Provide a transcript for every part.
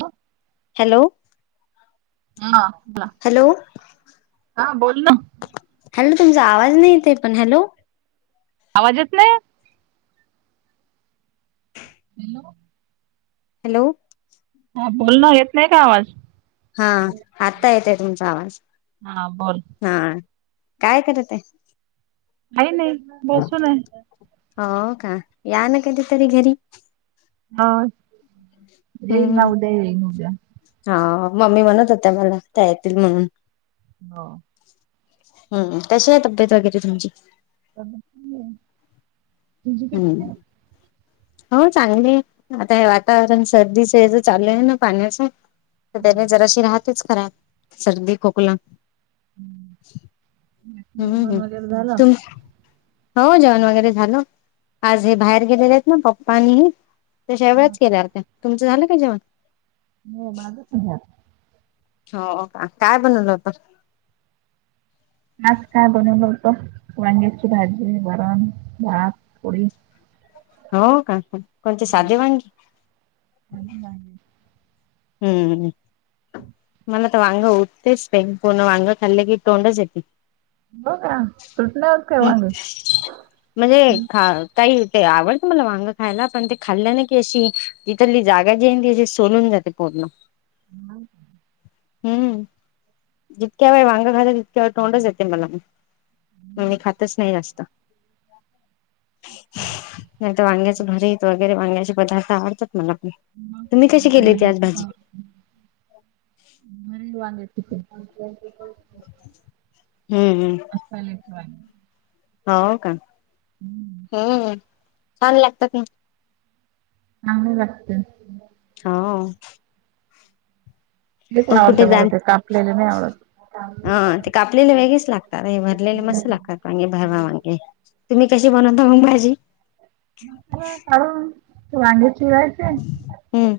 हॅो hello हाला hello हा बोल ना हॅलो तुमचा आवाज नाहीेत पण हॅलो आवाज येत नाही हॅलो हॅलो हा बोलण येत नाही का आवाज हा आत्ता येते तुमचा आवाज हा बोल हा काय करत का नाही बसून आहे हो का या ना कधी तरी घरी ह येन ना हम्म उद्या येन उद्या हा मम्मी म्हणत होत्या मला त्या येतील म्हणून हो हम्म तश आहे तब्येत वगैरे तुमची अ हम्म हो चांगली आता हे वातावरण सर्दीच ज चालू आहे ना पाण्याच तर त्याने जराशी राहतेच खराब सर्दी खोकला हम्म जेवण हम् वगैरे झालं तुम हो जेवण वगैरे झालं आज हे बाहेर गेलेले आहेत ना पप्पानीही त्याश्या व्याच केल्या त्या तुमचं झालं का जेवण हो बाजच घ हो का काय बनवल होत आज काय बनव बतो वांग्याची भाजी वरण भात पोळी हो का कोणते साधे वांगी आणि हम्मम्म म वाां उत्तेच पेन पूर्ण वाां कल्ले क इ टों जपी का सुटले होत काय ह् वांगे म्हणजे खा काही ते आवडतं मला वांग खायला पण ते खाल्ल्या ना की अशी तिथरली जागा जी आहे तीशी सोलून जाते होण हम् हम्म जितक्या वेळ वांग घालं तितक्या वे तोंडच येते मला मग मणी खातच नाही जास्त नाही तर वांग्याच भरीत वगैरे वांग्याचे पदार्थ आवडतात मला पण ह तुम्ही कशी मग केली होती माझ आज खू भाजी का मरे वाांग त हम्म हम असलचय हो का हम्म. हम् छान लागतात ना हग भक्त होा क आवडतं मग ते कापलेले नाही आवडत ह ते कापलेले वेगळेच लागतात हे भरलेले मस्त हम्म. लागतात मांगे बावा मांगे तुम्ही कशी बनवता मबायजची म काून वांगे पिवायचे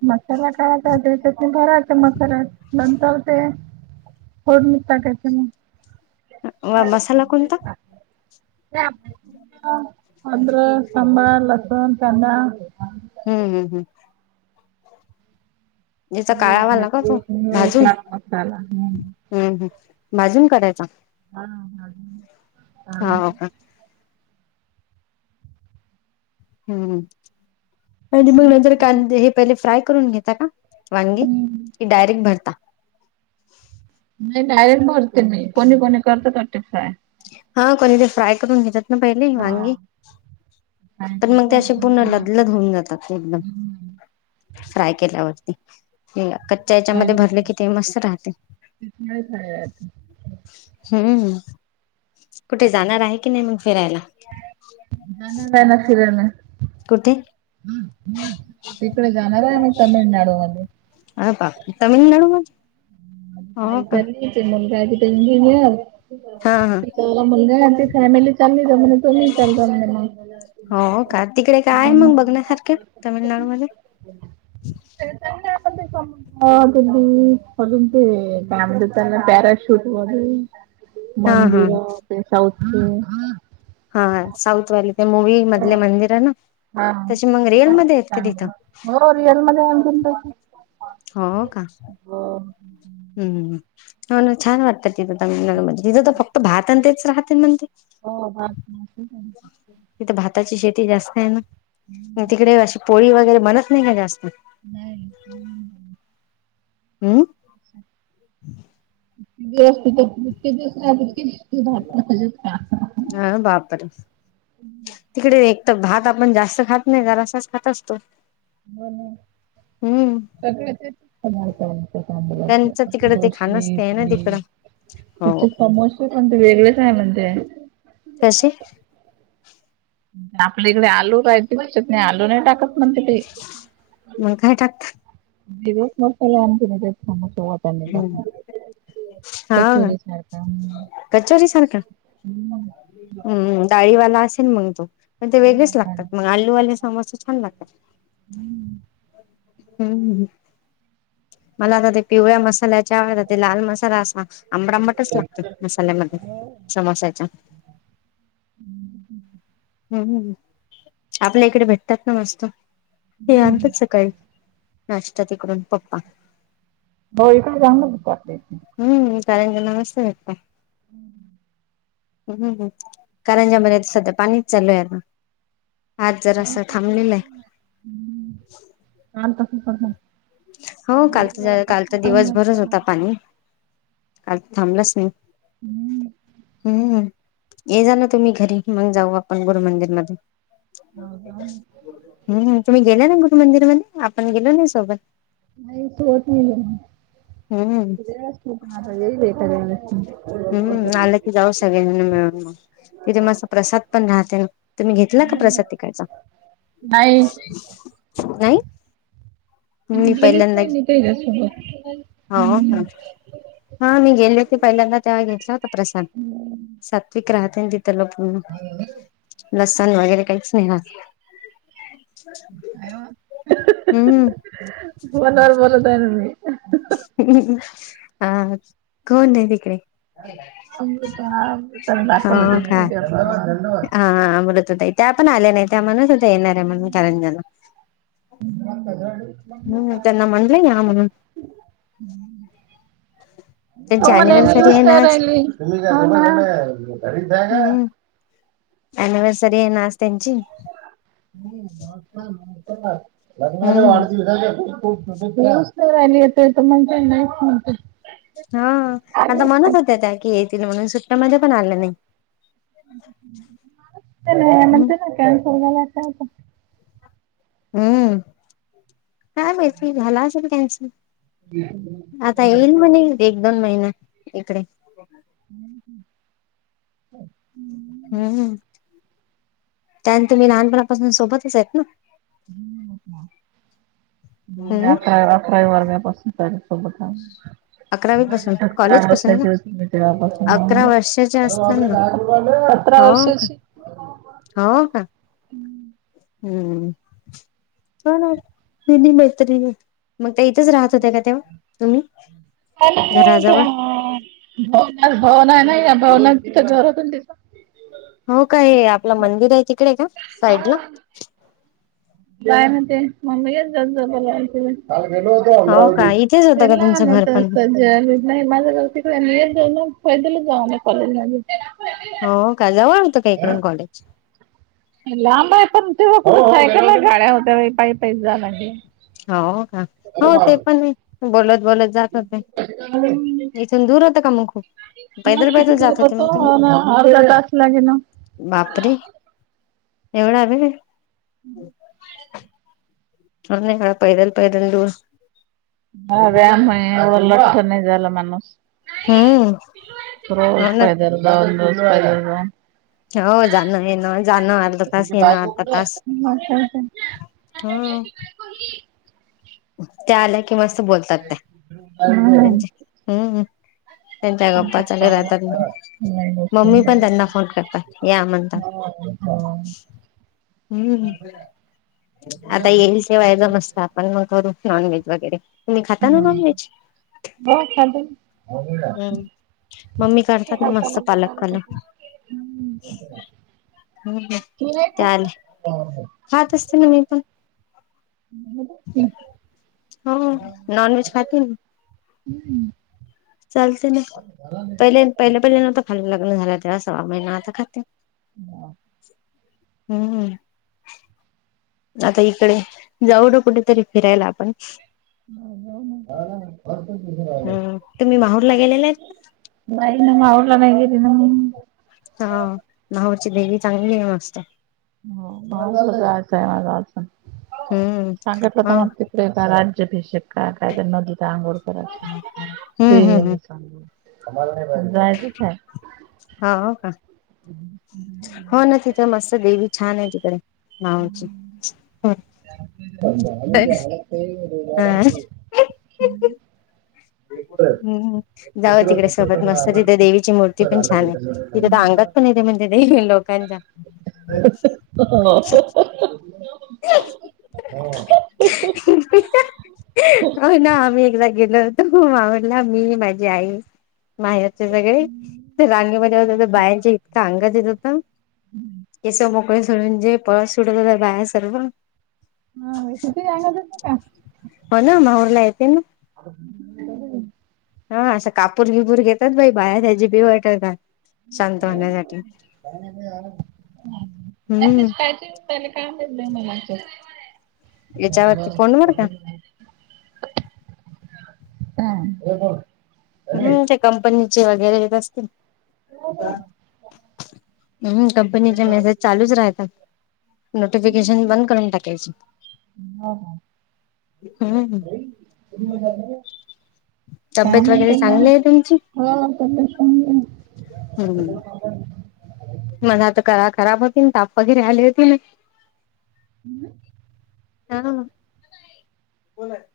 मसाला कायचा तर त भरायच मसाला नंतर ते होड निघ टाकायच मग व मसाला कोणता अ्र साांबळ लसुण चंग हम्म हम् हम् ज्याचा हे काळावा लाग भाजी तो हे भाजून चाट मसाला. हम्म. हम्म हम् भाजून कराायचा हा ह हा का हम् आणि मग नंतर ते- कांदे हे पहिले फ्राय करून घेता का वंगी हम्म. डयरेक्ट बरता नाही गायरन भरते मी कोणी कोणी करत टी फाय हा कोणीतरी फ्राय करून घेतात ना पहिले वांगी काय पण मग ते असे पूर्ण नंतर लदलद होऊन जातात एकदम मसाल्या् फ्राय केल्यावरती क त्याच्यामध्ये भरले कि ते मस्त राहते हम्म कुठे जाणार आहे की नाही मग फिरायला नाही ना नाही ना फिर ना कुतीे तिकडे जाणार आहे आम्ही तमिळनाडू मध्ये अ प तमिळनाडू म मा काही झाली ते मुलगा तिथ इंजिनिर हा हा म्हण त फॅमिली चालली जा म्हण तुम्ही ल म्ह हो का तिकडे काय मग बघण्यासारखे तामिळनाडूमध्येध्ये [inaudible] हो त ते काम द परााशूट हो हा हा मंदिरो ते सौथ हा साऊथवाली ते मूवी मधले मंदिरे ना, हा तशी मग छान आहे ते रिअलमध्येयेत का? चांगलं तिथं. हो रियल मध्येया हो का? हम्म हम्म हम्म, हो ना छान वाटतं तिथं म्हणजे तिथं, तामिळनाडू मध्ये, तिथं त फक्त भातन तेच राहते म्हणते. हो म. तथे भाताची शेती जास्तय ना, तिकडे अशी पोळी वगैरे बनत नाही का? जास्त. नाही. अम्म. हम् [inaudible] दिवस् तिथे जीतके दिवस राहता, तितके दिवस ह बापरे. तिकडे एक त भात आपण जास्त खात नाही, जरासाच खात असतो. ब हम्म सगळे तेच छोटे, त्यांचं तिकडे ते खाणच ते आहे ना डली तिकडं हो त्याचे समो पण वेगळेच आहे म्हणतेय. कसे आपल्या इकडे आलू राहायचे बसत नाही आलू नाही टाकत म्हण तिथ ते मग काय टक दिवस मला आण त ते समततानी हा कचोरी सारख हम्म डाळीवाला असेल मग तो. ते वेगळेच लागतात मग, आलूवाले समोसे छान लागतात. हम्म हम्म, मला आता ते पिवळ्या मसाल्या ते लाल मसाला असा आंबटच आंबटच लागतो, मसाल्यामध्ये, समोसाच्या. हम् [inaudible] हम्म हम्म हम्म, आपल्या इकडे भेटतात ना मस्त, हे आणतात सकाळी. नाश्ता तिकडून पप्पा. हो इकडे जाऊ ना हम्म कांरजाला मस्त वाटता. हम्म [inaudible] हम्म हम्म, कारंजामध्ये सध्या पाणीच चालूये, आता. आज जरा असं पाऊस इकडे थांबलेलंय. आहे. हम्म. हा तस पण होतं. काल हो कालचा कालचा दिवसभरापासून पाणी दिवसभरच असताना होता पाणी. काल थांबलंच नाही, हम्म. हम्म. ये जा ना तुम्ही घरी, मग जाऊ आपण गुरुमंदिरमध्ये. हो का? हम्म, तुम्ही गेल्या नाही गरु मंदिर मध्ये, आपण गेलो नाही सोबत. नाही सोबत नाही गेलो. हम्म हम्म, आलं की जाऊ सगळे जन मिळून मग. तिथे मस्त प्रसाद पण राहते ना, तुम्ही घेतला का प्रसाद तिकडचा. नाही. नाही. तिथे मी गेलीच पहिल्यांदा, नाही मी त्याच्यासोबत. हो का? हम्म हा मी गेले होते पहिल्यांदा तेव्हा घेतला होता प्रसाद, सात्विक राहते ना ती त्याला प लसण वगैरे काहीच नाही राहत. हम्म हम्म. बरोबर बोलतेय ना मी. हा कोणे तिकडे. अमृतधाम दाखवलं हो तिने, का व्हिडिओ कॉल मध्ये. हा बोलत होता, त्या पण आल्या नाही, त्या म्हणत होता येणारे म्हणून करंजाला. [unintelligible] हम्म त्यांना म्हणलंय या म्हणून. त्यांची तुम्हाला हे ना अनिव्हर्सरी युज आहे नाही आज राहिली. म्हणून हम्म अनिव्हर्सरी आहे ना आस त्यांची. लग्नाच्या हम्म वाढदिवसाच्या खूप खूप युच नाही राहिली. तर तो म्हणतो ना नाईच म्हणतोय. हा आता म्हणत होत्या त्या की, येतील म्हणून सुट्टमध्ये पण आलं नाही. त्यांना हम्म म्हणते ना कायमस्वरूपीच्या हम्म काय माहिती झाला असेल कॅनसल आ ता येईल म्हणे एक दोन महिन इकडे. [inaudible] हम्म. त्यानंतर मी लहानपणापासून सोबतच आहेत ना? हम्म आता आपल्या वर्धा पासून. त्याच्या सोबत हाव, अकरावी पासून कॉलेज चार पासून का वर्षाची होती मी, तेव्हा पासून अकरा म, वर्षाच्या असताना सतरा हो का वर्षची हो का? हम्म चला, केली मैत्री. मग त्या इथेच राहत होत्या का तेव्हा तुम्ही? घराजवळ भवना भवना आहे ना या भवना तिचं घर होत दिस हो काय? आपलं मंदिर आहे तिकडे का साईड ला? काय म्हणते? [unintelligible] अमरावती हो का इथेच होतं का यांना तुमचं आला घर पण असेल. ज नाही माझं ग तिकडे जाऊ ना फैदल जाऊ म कॉलेज मध्ये. हो का जवळ होतं काय हा? इकडून कॉले? लांब आहे पण ते. ब सायकल ला गाडया होत्या बाई पाय पाई जाला. हो ह हो ते पण बोलत बोलत. जात होते. इथून दूर होत का मग खूप? म पैदल कती पैदल जात दूरत होते होतो. मग तुम्ही अर्धा तास लागे ना. बापरे एवढा आहे का? ह् पैदल पैदल दू ह व्यायाम आहे एवढं लठ्ठ नाही झाला माणूस. हम्म रोज हो ना पायदल द रोज पायदल जाऊन. हो जाण येन जान अर्ध तास तुझी येन बायको अर्ध कुठे तास. आहे? मग काय तर. हा. त्या आल्या कि मस्त बोलतात ते त्यां हम्म. हम्म. त्यांच्या गप्पा तुमच्या चालू राहतात पायाला नाही गोष्ट मम्मी पण नाही. त्यांना फोन करतात या म्हणतात. नाही हम्म आता येईल शवा्हाय ज मस्तात. म मगू नॉन व्हेज वगैरे तुम्ही खाता ना नॉन व्हेज? ब हम्म मम्मी [unintelligible] करतात ना मस्त पालक पालक तुम्ही नाही हम्म खात का? पाहात असते ना मी पण? हो नॉन व्हेज खातात. हम्म्. चालते ना. पहिले पहिले पहिले ना खा लग्न झालं तेव्हा सव्वा महिना आता खाते. हम्म. आता इकडे जाऊ ना कुठेतरी फिरायला आपण हम्म तुम्ही [unintelligible] माहूरला गेलेले आहेत [inaudible] हा नावाची देवी चांगली आहे मस्त हो म जायचंय माझ अडचण हम्म सांगितलं तर माहू मग ते बे का राज्यभिशेक का काय तर नदी तर आंघोळ करायच हम्म हम्म ते हम्म जायच. हो का हो ना तिथ मस्त देवी छान आहे तिकडे हा ह ते झा हम् हम्म जाऊ तिकडे सोबत मस्त तिथे देवीची मूर्ती पण छान आहे तिथे तर अंगात ण ते म्हणज लोकांनाच्या ह हो हो ना आम्ही एकदा गेलो होतो. मावडला मी माझी आई. माहेरचे सगळे रांगेमध्ये होते तर बायांच्या इतका अंगात येत होता. केस मोकळे सडून जे पळस सुटत हो बाहेर सर्व. हा विसती यांंगल का? हो ना माहूर ला येते ना. [unintelligible] हा असं कापूर किपूर घेतात बाई बाहेर ह्याची बी वाटल का हम्म मेसेज पाहिजे याच्यावरती फोन वर का [unintelligible] हम्म हम्म त्या कंपनीचे वगैरे येत असतील हो हो हम्म कंपनीच्या मेसेज चालूच राहता नोटिफिकेशन बंद करून टाकायचे हम्म त झा तब्येत काम वगैरे हा चांगली आहे तुमची मना तर करा खराब होती ताप वगैरे आले होती ना हम्म हा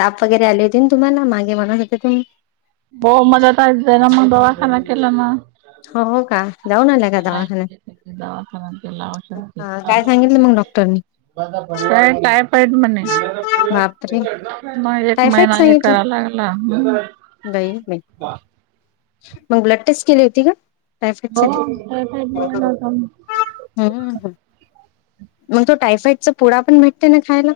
ताप वगैरे आले होती तुम्हाला मागे मणास हो त हो मजत आयच जा आहे ना मग बावाखाना केला ना हो का जाऊन आल्या का दवाखान्यात दवाखाना केला औषध काय घेतली. सांगितलं मग डॉक्टरनी काय टायपईड म्हणे बापरे मग एक महिना हे करा लागला नाहीई नाही वा मग ब्लड टेस्ट केली होती का टायफॉईड सा टायफॉइड निघाला होता. हम्म मग तो टायफाईडचा पुडा पण भेटते ना खायला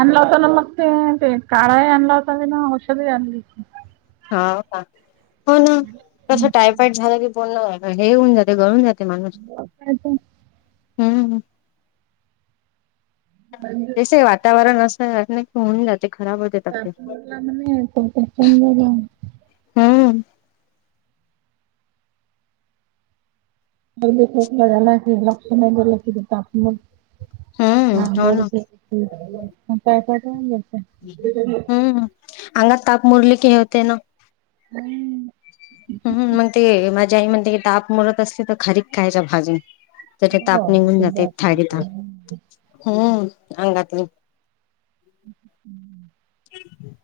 आणला होता ना मग ते ते काळाही आणला होता ब ना औषध आणली हा हो ना कसं टायफॉईड झालं की पनण हे होऊन जातं गळून जात माणूस होती. हम्म ब जसे वातावरण असं वा नाही की होऊन जाते खराब हो पाप गडला म कपचंद जा [unintelligible] हम्म लक्ष नाही ब क तप हम्म हा हो गोड ना [unintelligible] पैसा का हम्म अंगात ताप मुरली की हे होते ना हम् हम्म मग ते माझ्या आई म्हणते की ताप मोरत असले तर खारीक खायच्या भाजून त्या ताप बरं निघून जाते थाळी दुधात तप हम् अंगातून हम्म ह